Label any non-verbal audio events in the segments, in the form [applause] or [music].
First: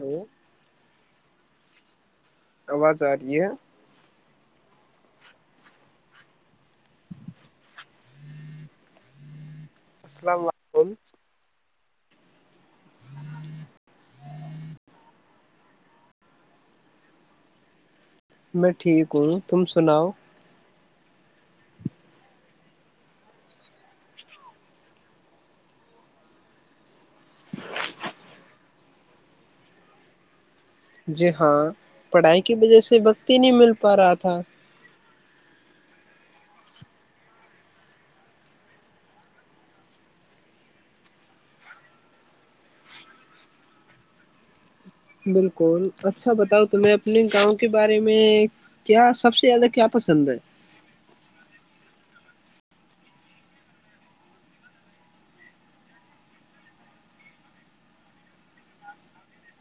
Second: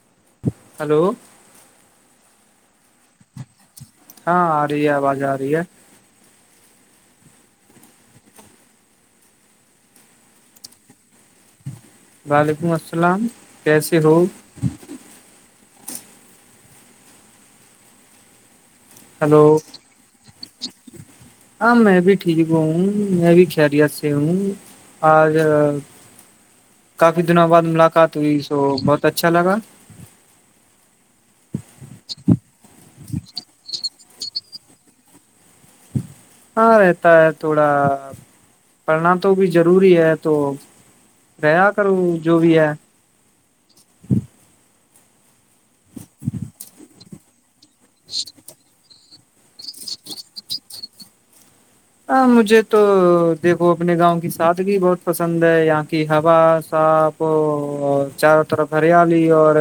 hello hello آواز آ رہی ہے جا رہی ہے [unintelligible] وعلیکم السلام کیسے ہو میں ٹھیک ہوں ہلو تم سناؤ ہاں میں بھی ٹھیک ہ ہوں میں بھی خیریت سے ہوں آج کافی دنوں بعد ملاقات ہوئی سو بہت اچھا لگا جی ہاں پڑھائی کی وجہ سے وقت ہی نہیں مل پا رہا تھا تھا ہاں رہتا ہے تھوڑا پڑھنا تو بھی ضروری ہے تو رہیا کروں جو بھی ہے بالکل اچھا بتاؤ تمہیں اپنے گاؤں کے بارے میں کیا سب سے زیادہ کیا پسند ہے ہاں مجھے تو دیکھو اپنے گاؤں کی سادگی بہت پسند ہے یہاں کی ہوا صاف چاروں طرف ہریالی اور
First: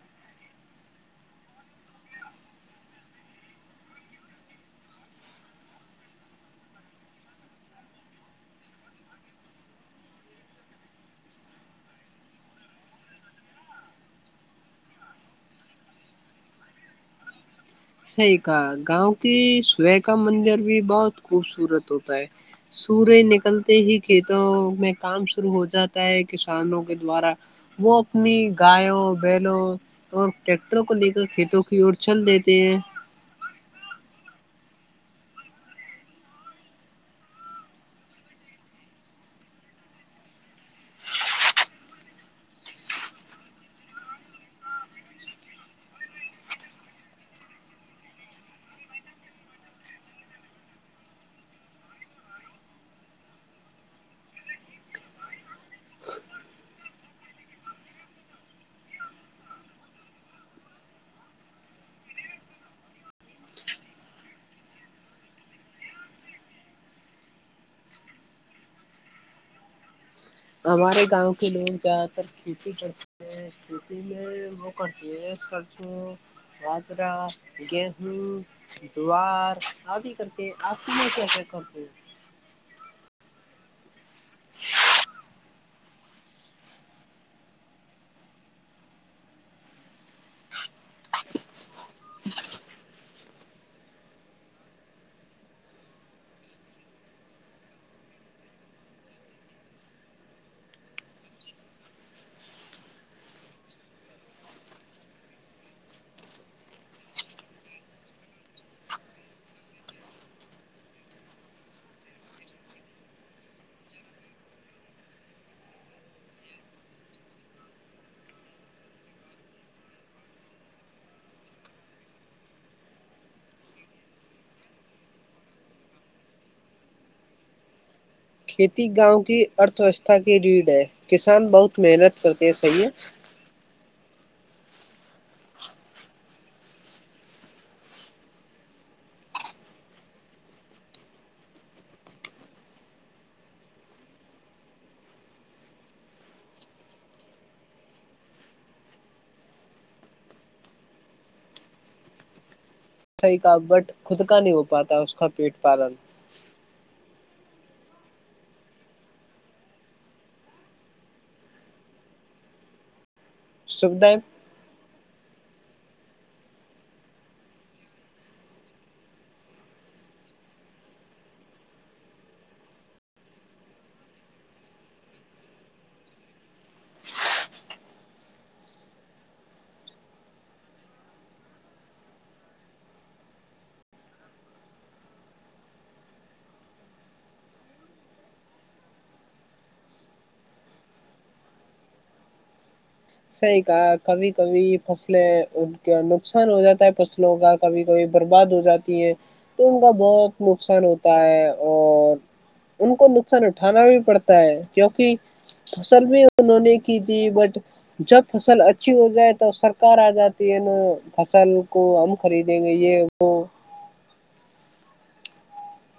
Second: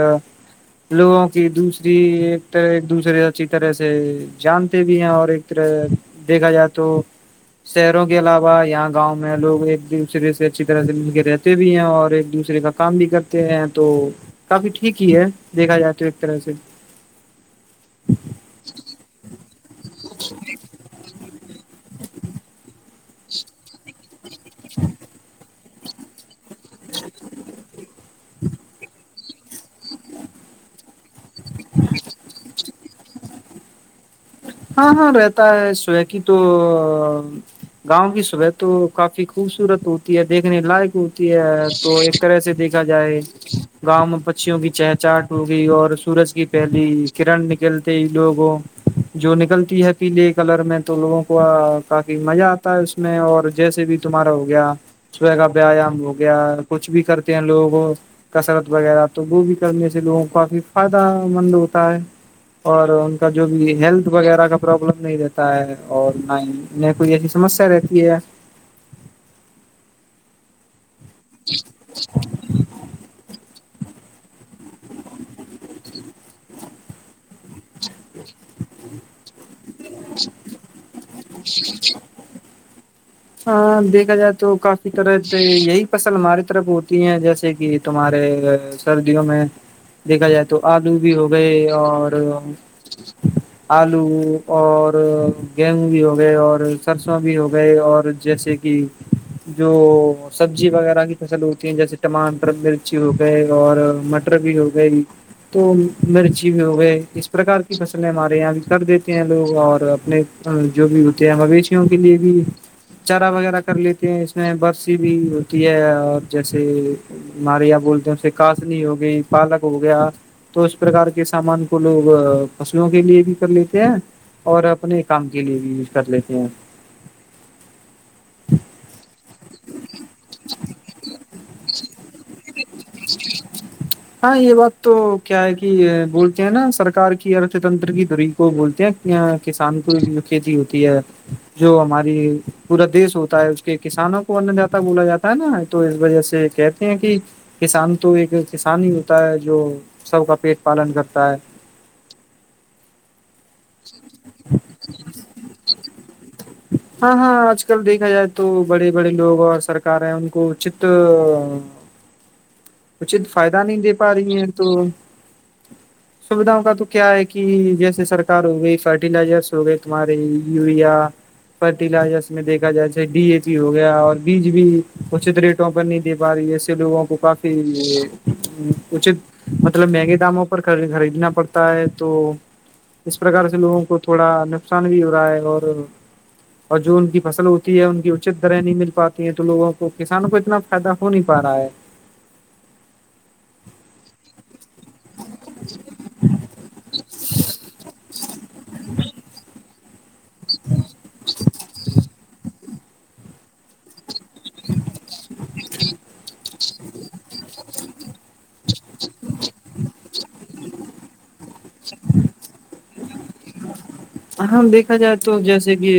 لوگوں کی دوسری ایک طرح ایک دوسرے اچھی طرح سے جانتے بھی ہیں اور ایک طرح دیکھا جائے تو شہروں کے علاوہ یہاں گاؤں میں لوگ ایک دوسرے سے اچھی طرح سے مل کے رہتے بھی ہیں اور ایک دوسرے کا کام بھی کرتے ہیں تو کافی ٹھیک ہی ہے دیکھا جات تو ایک طرح سے صحی کہا گاؤں کی س کا مندر بھی بہت خوبصورت ہوتا ہے سورج نکلتے ہی کھیتوں میں کام شرو ہو جائے جاتا ہے کسانوں کے دوارا وہ اپنی گیوں بیلوں اور ٹریکٹروں کو لے کر کھیتوں کی اور چل دیتے ت ہاں ہاں رہتا ہے صبح کی تو گاؤں کی صبح تو کافی خوبصورت ہوتی ہے دیکھنے لائق ہوتی ہے تو ایک طرح سے دیکھا جائے گاؤں میں پچیوں کی چہ چاہٹ ہو گئی اور سورج کی پہلی کرن نکلتے لوگوں جو نکلتی ہے پیلے کلر میں تو لوگوں کو کافی مزہ آتا ہے اس میں اور جیسے بھی تمہارا ہو گیا س کا ویایام ہو گیا کچھ بھی کرتے ہیں لوگوں کسرت وغیرہ تو وہ بھی کرنے سے لوگوں کو کافی فائدہ مند ہوتا ہے اور ان کا جو بھی ہیلتھ وغیرہ کا پرابلم نہیں رہتا ہے اور نہ کوئی ایسی سمسیا رہتی ہے ہمارے گاؤں کے لوگ زیادہ تر کھیتی کرتے ہیں د میں وہ ڈس خرچ بطرہ گیہوں دووار آدی کر کے آ میں کیا کرتے ہے ہاں دیکھا جائے تو کافی طرح سے یہی فصل ہماراری طرف ہوتی ہیں جیسے کہ تمہارے سردیوں میں دیکھا جائے تو آلو بھی ہو گئے اور آلو اور گیہوں بھی ہو گئے اور سرسوں بھی ہو گئے اور جیسے کہ جو سبزی وغیرہ کی فصل ہوتی ہے جیسے ٹماٹر مرچی ہو گئے اور مٹر بھی ہو گئی تو مرچی بھی ہو گئے اس پرکار کی فصلیں ہمارے یہاں بھی کر دیتے ہیں لوگ اور اپنے جو بھی ہوتے ہیں مویشیوں کے لیے بھی چارا وغیرہ کر لیتے ہیں اس میں برسی بھی ہوتی ہے اور جیسے ناریا بولتے ہیں اسے کاسنی ہو گئی پالک ہو گیا تو اس پرکار کے سامان کو لوگ فصلوں کے لیے بھی کر لیتے ہیں اور اپنے کام کے لیے بھی کر لیتے ہیں کھیتی گاؤں کی ارتھ ویوستھا کی ریڑھ ہے کسان بہت محنت کرتے صیح ہاں یہ بات تو کیا ہے کہ بولتے ہیں نا سرکار کی ارھ تنتر کی دری کو بولتے ہیں کسان کو جو کھیتی ہوتی ہے جو ہماری پورا دیش ہوتا ہے اس کے کسانوں کو اندا بولا جاتا ہے نا تو اس وجہ سے کہتے ہیں کہ کسان تو ایک کسان ہی ہوتا ہے جو سب کا پیٹ پالن کرتا ہے ایسحی کا بٹ خودک نہیں ہو پاتا اس کا پیٹ پالن ہاں ہاں آج کل دیکھا جائے تو بڑے بڑے لوگ اور سرکاریں ان کو اچت چ فائدہ نہیں دے پا سویدھائیں رہی ہیں تو سویدھاؤ کا تو کیا ہے کہ جیسے سرکار ہو گئی فرٹیلائزرس ہو گئے تمہارے یوریا فرٹیلائزرس دیکھا جائے ج ڈی اے پی ہو گیا اور بیج بھی اچت ریٹوں پر نہیں دے پا رہی اس سے لوگوں کو کافی اچت مطلب مہنگے داموں پر خریدنا پڑتا ہے تو اس پرکار سے لوگوں کو تھوڑا نقصان بھی ہو رہا ہے اور اور جو ان کی فصل ہوتی ہے ان کی اچت درح نہیں مل پاتی ہیں تو لوگوں کو کسانوں کو اتنا فائدہ ہو نہیں پا رہا ہے صحیح کہا کبھی کبھی فصلیں کا نقصان ہو جاتا ہے فصلوں کا کبھی کبھی برباد ہو جاتی ہیں تو کا بہت نقصان ہوتا ہے اور ان کو نقصان اٹھانا بھی پڑتا کیونکہ فصل بھی انہوں نے کی تھی بٹ جب فصل اچھی ہو جائے تو سرکار آ جاتی ہے نا فصل کو ہم خریدیں گے یہ دو ہاں دیکھا جائے تو جیسے کہ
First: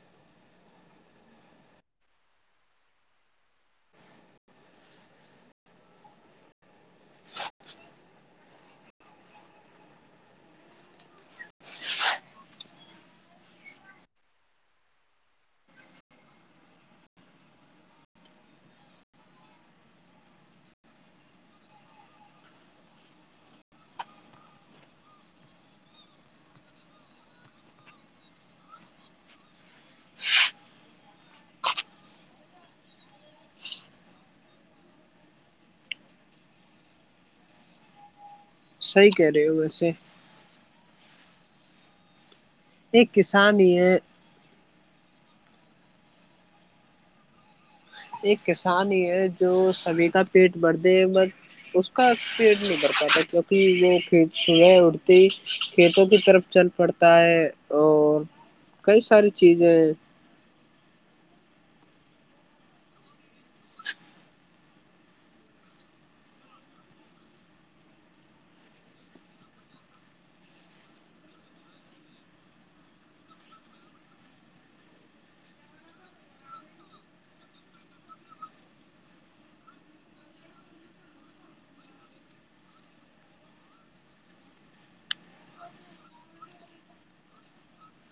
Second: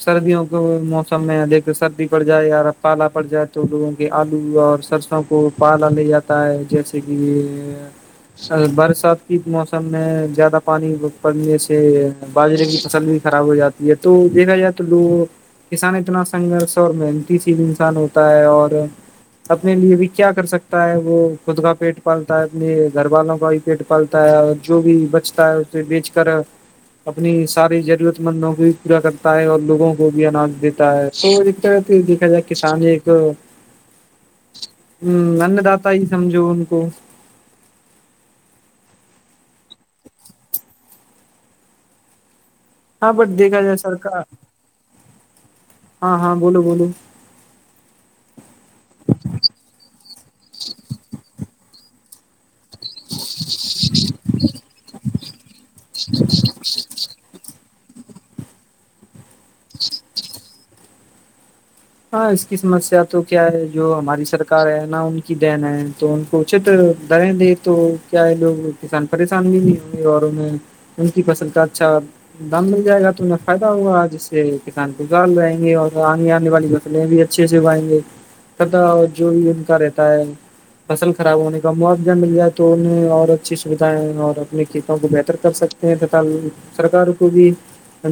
سردیوں کو موسم میں دیکھ سردی پڑ جائے پالا پڑ جائے تو لوگوں کے آلو اور سرسوں کو پالا لے جاتا ہے جیسے کہ برسات کی موسم میں زیادہ پانی پڑنے سے باجرے کی فصل بھی خراب ہو جاتی ہے تو دیکھا جائے تو لوگ کسان اتنا سنگھرش اور محنتی سیل انسان ہوتا ہے اور اپنے لیے بھی کیا کر سکتا ہے وہ خود کا پیٹ پالتا ہے اپنے گھر والوں کا بھی پیٹ پالتا ہے اور جو بھی بچتا ہے اسے بیچ کر اپنی ساری ضرورت مندوں کو بھی پورا کرتا ہے اور لوگوں کو بھی آج دیتا ہے تو دیکھا جائے کسان ایک ا ان دا ہی سمجھو ان کو صحی کہہ رہے ہو ویسے ایک ہاں بٹ کسان دیکھا جائے ہی سر ہے کا ہاں ہاں بولو بولو ایک کسان ہی ہے جو سبھی کا پیٹ بھرتے ہیں بس اس کا پی نہیں بھر پات تھا کیونکہ وہ کھیت سبح تو کھیتوں کی طرف چل پڑتا ہے اور کئی ساری چیزیں ہاں اس کی سمسیا تو کیا ہے جو ہماری سرک ہے ن ان کی دین ہے تو ان کو اچت دریں دے تو کیا ہے لوگ کسان پریشان بھی نہیں ہوں گے اور انہیں ان کی فصل کا اچھا دام مل جائے گا تو انیں فائدہ ہوگا جس سے کسان گزار رہیں گے اور آگنے آنے والی فلیں بھی اچھے سے اگائیں گے تتا جو بھی ان کا رہتا ہے فصل خراب ہونے کا مووضہ مل جائے تو انہیں اور اچھی سیدھائیں اور اپنے کھیتوں کو بہتر کر سکتے ہیں تتا سرکار کو بھی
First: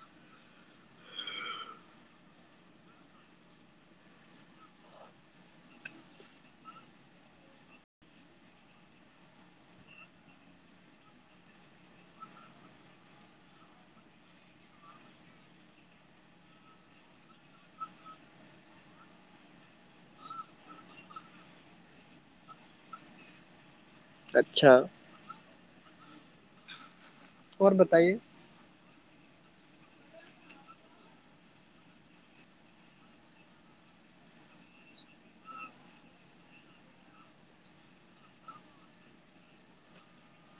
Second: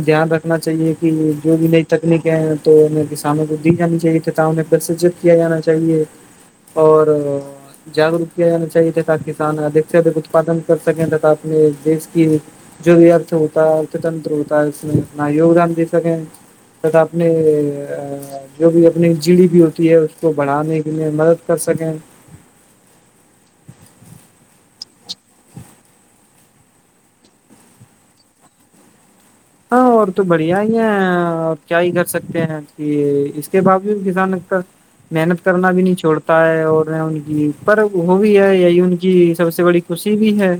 دھیان رکھنا چاہیے کہ جو بھی نئی تکنیکیں ہیں تو انہیں کسانوں کو دی جانی چاہیے ت انہیں پرسجت کیا جانا چاہیے اور جاگروک کیا جانا چاہیے تھاے ت کسان ادھ سے ادھک اتپادن کر سکیں تا اپنے دیش کی جو بھی ارتھ ہوتا ہے ارتھ تنتر ہوتا ہے اس میں اپنا یوگدان دے سکیں تا اپنے جو بھی اپنی جڑی بھی ہوتی ہے اس کو بڑھانے کے لیے مدد کر سکیں اچھا اور بتائیے ہاں اور تو بڑھیا ہی ہے آپ کیا ہی کر سکتے ہیں کہ اس کے باوجوود کسان کا محنت کرنا بھی نہیں چھوڑتا ہے اور ان کی پر وہ بھی ہے یہی ان کی سب سے بڑی خوشی بھی ہے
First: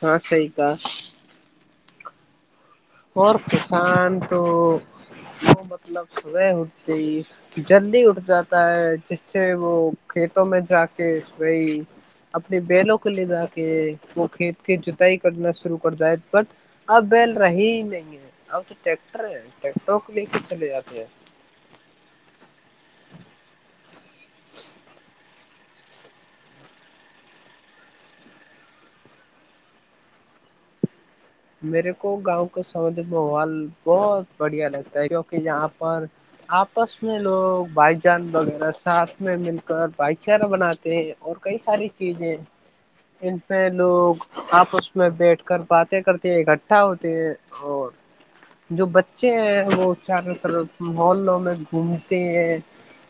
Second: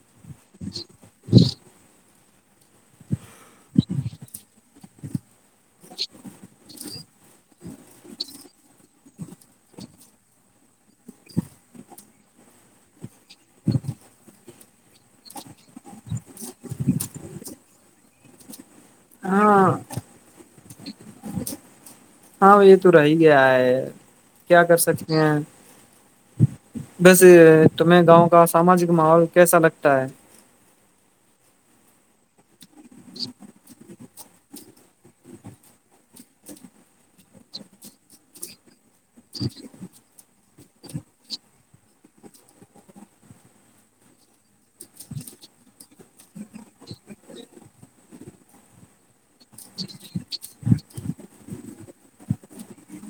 ہاں صحی کا اور کسان تو وہ مطلب س [unintelligible] جلدی اٹ جاتا ہے جس سے وہ کھیتوں میں جا کے وہی اپنی بیلوں ک لے جا کے وہکھے [unintelligible] کی جتائی کرنا شروع کر دائے بٹ اب بیل رہی دیں گ تو [unintelligible] ٹیکٹر ہے ہاں ٹیکٹروں کے لیے ک چلے جاتے ہیں [unintelligible] ہاں یہ تو رہ ہی گیا ہے [unintelligible] کیا کر سکتے ہیں بس تمہیں گاؤں کا ساماجک ماحول کیسا لگتا ہے میرے کو گاؤں کو سام د بوال بہت [unintelligible] بڑھیا لگتا ہے کیوںکہ یہاں پر آپس میں لوگ بھائی جان وغیرہ ساتھ میں مل کر بھائی چار [unintelligible] بناتے ہیں اور کئی ساری چیزیں ان پہ لوگ آپس میں بیٹھ کر باتیں کرتے [unintelligible] سے اکٹھا ہوتے ہیں اور [unintelligible] جو بچے ہیں [unintelligible] بت چاروں طرف مح میں گھوم [unintelligible] کہ [unintelligible]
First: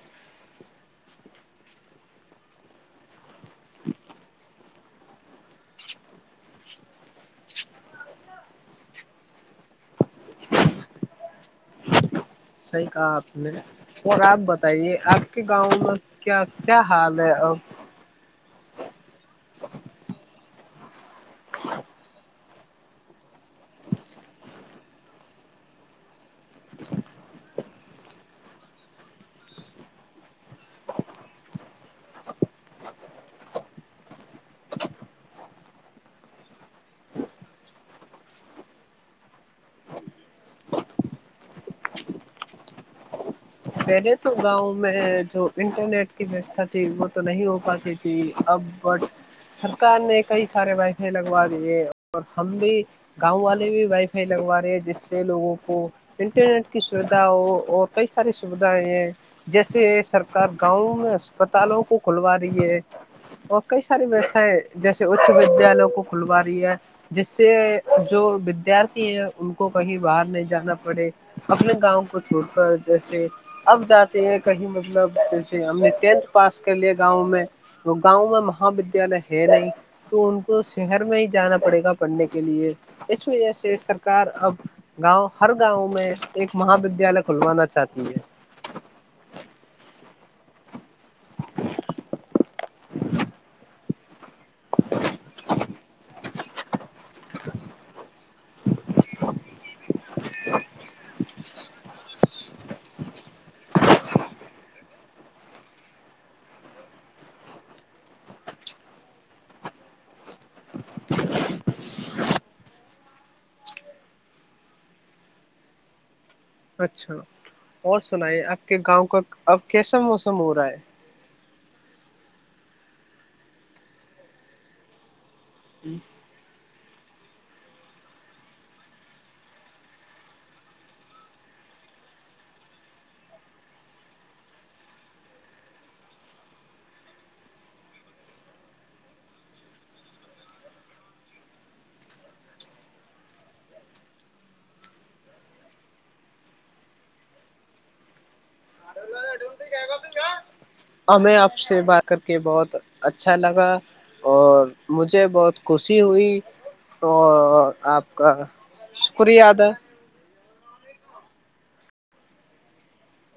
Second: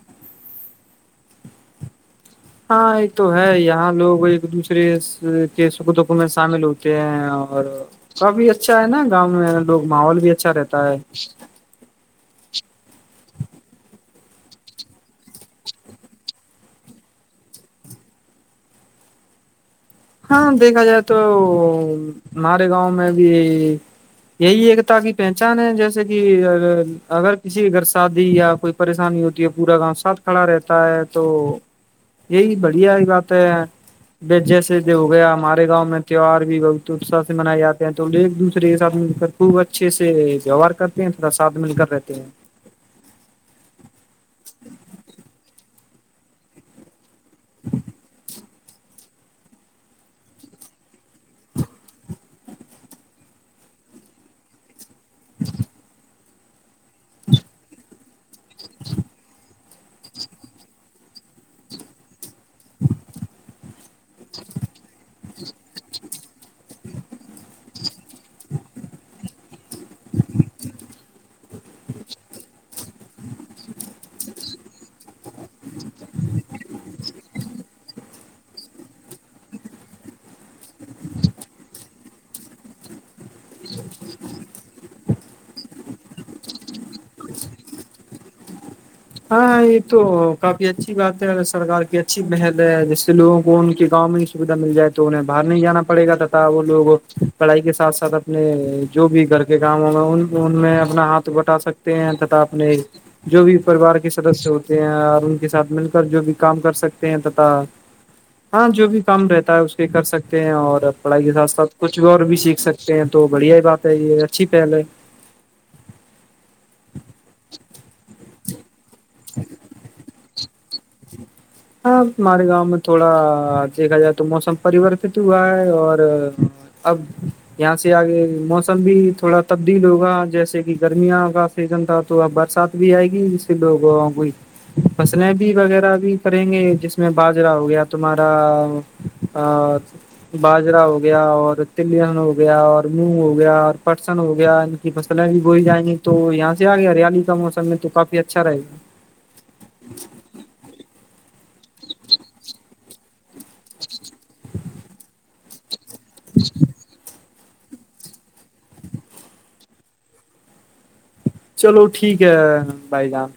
ہاں آ [unintelligible] تو ہے یہاں لوگ ایک دوسرے [unintelligible] ری کے سکھو دکھو میں شامل ہوتے ہیں اور کافی اچھا ہے نا گاؤں میں لوگ ماحول بھی اچھا رہتا ہے صحیح کہا آپ نے اور آپ بتائیے آپ کے گاؤں میں کیا کیا حال ہے اب ہاں دیکھا جائےا تو ہمارے گاؤں میں بھی یہی ایکتا کی پہچان ہے جیسے کہ کہ اگر کسی گھر سے شادی یا کوئی پریشانی ہوتی ہے پورا گاؤں ساتھ کھڑا رہتا ہے تو یہی بڑھیا ہی بات ہے جیسے جب ہو گیا ہمارے گاؤں میں تیوار بھی بہت اساہ سے منائے جاتے ہیں تو ایک دوسرے کے ساتھ مل کر خوب اچھے سے ویوہار کرتے ہیں تھوڑا ساتھ مل کر رہتے ہیں پہلے تو گاؤں میں جو انٹرنیٹ کی ویوستھا تھی وہ تو نہیں ہو پاتی تھی اب بٹ سرکار نے کئی سارے وائی فائی لگوا دیے اور ہم بھی گاؤں والے بھی وائی فائی لگوا رہے جس سے لوگوں کو انٹرنیٹ کی سویدھا ہو اور کئی ساریے سویدھا ہے یہ جیسے سرکار گاؤں میں اسپتالوں کو کھلوا رہی ہے اور کئی ساری ویوستھائیں جیسے اچ ودیالوں کو کھلوا رہی ہے جس سے جو ودیارتھی ہیں ان کو کہیں باہر نہیں جانا پڑے اپنے گاؤں کو چھوڑ کر جیسے اب جاتے ہیں کہیں مطلب جیسے ہم نے ٹینھ پاس کر لیا گاؤں میں تو گاؤں میں مہا ودیالیہ ہے نہیں تو ان کو شہر میں ہی جانا پڑے گا پڑھنے کے لیے اس وجہ سے سرکار اب گاؤں ہر گاؤں میں ایک مہا ودیالیہ کھلوانا چاہتی ہے ہاں ہاں یہ تو کافی [unintelligible] اچھی بات ہے ا سرار کی اچھی پہل ہے جس سے لوگوں کو ان کی گاؤں میں ہی سویدھا مل جائے تو انہیں باہر نہیں جانا پڑے گا تا وہ لوگ پڑھائی کے سھ ساتھ اپنے جو بھی گھر کے کام ہوں گے ان میں اپنا ہاتھ بٹا سکتے ہیں تا اپنے جو بھی پریوار کے سدسیہ ہوتے ہیں اور ان کے ساتھ مل کر جو بھی کام کر سکتے ہیں تتا ہاں جو بھی کام رہتا ہے اس پہ کر سکتے ہیں اور پڑھائی کے ساتھ ساتھ کچھ بھی اور بھی سیکھ سکتے ہیں تو بڑھیا ہی بات ہے یہ اچھی پہل ہے اچھا اور سنائی آپ کہ گاؤں کا اب کیسا موسم ہو رہا ہے ہاں مارے گاؤں میں تھوڑا دیکھا جائے تو موسم پریورت ہو ہوا ہے اور اب یہاں سے آگے موسم بھی تھوڑا تبدیل ہوگا جیسے کہ گرمیاں کا سیزن تھا تو اب برسات بھی آئے گی ج سے لوگ کوئی فصلیں بھی وغیرہ بھی کریں گے جس میں باجرا ہو گیا تمہارا باجرا ہو گیا اور تلن ہو گیا اور منگ ہو گیا اور پٹسن ہو گیا ان کی فصلیں بھی گول جائیں گی تو یہاں سے آگیا ہریالی کا موسم میں تو کافی اچھا رہے گا ہمیں آپ سے بات کر کے بہت اچا اچھا لگا اور مجھے بہت خوشی ہوئی اور اور آپ کا شکریہد ہے چلو ٹھیک ہے بھائی جان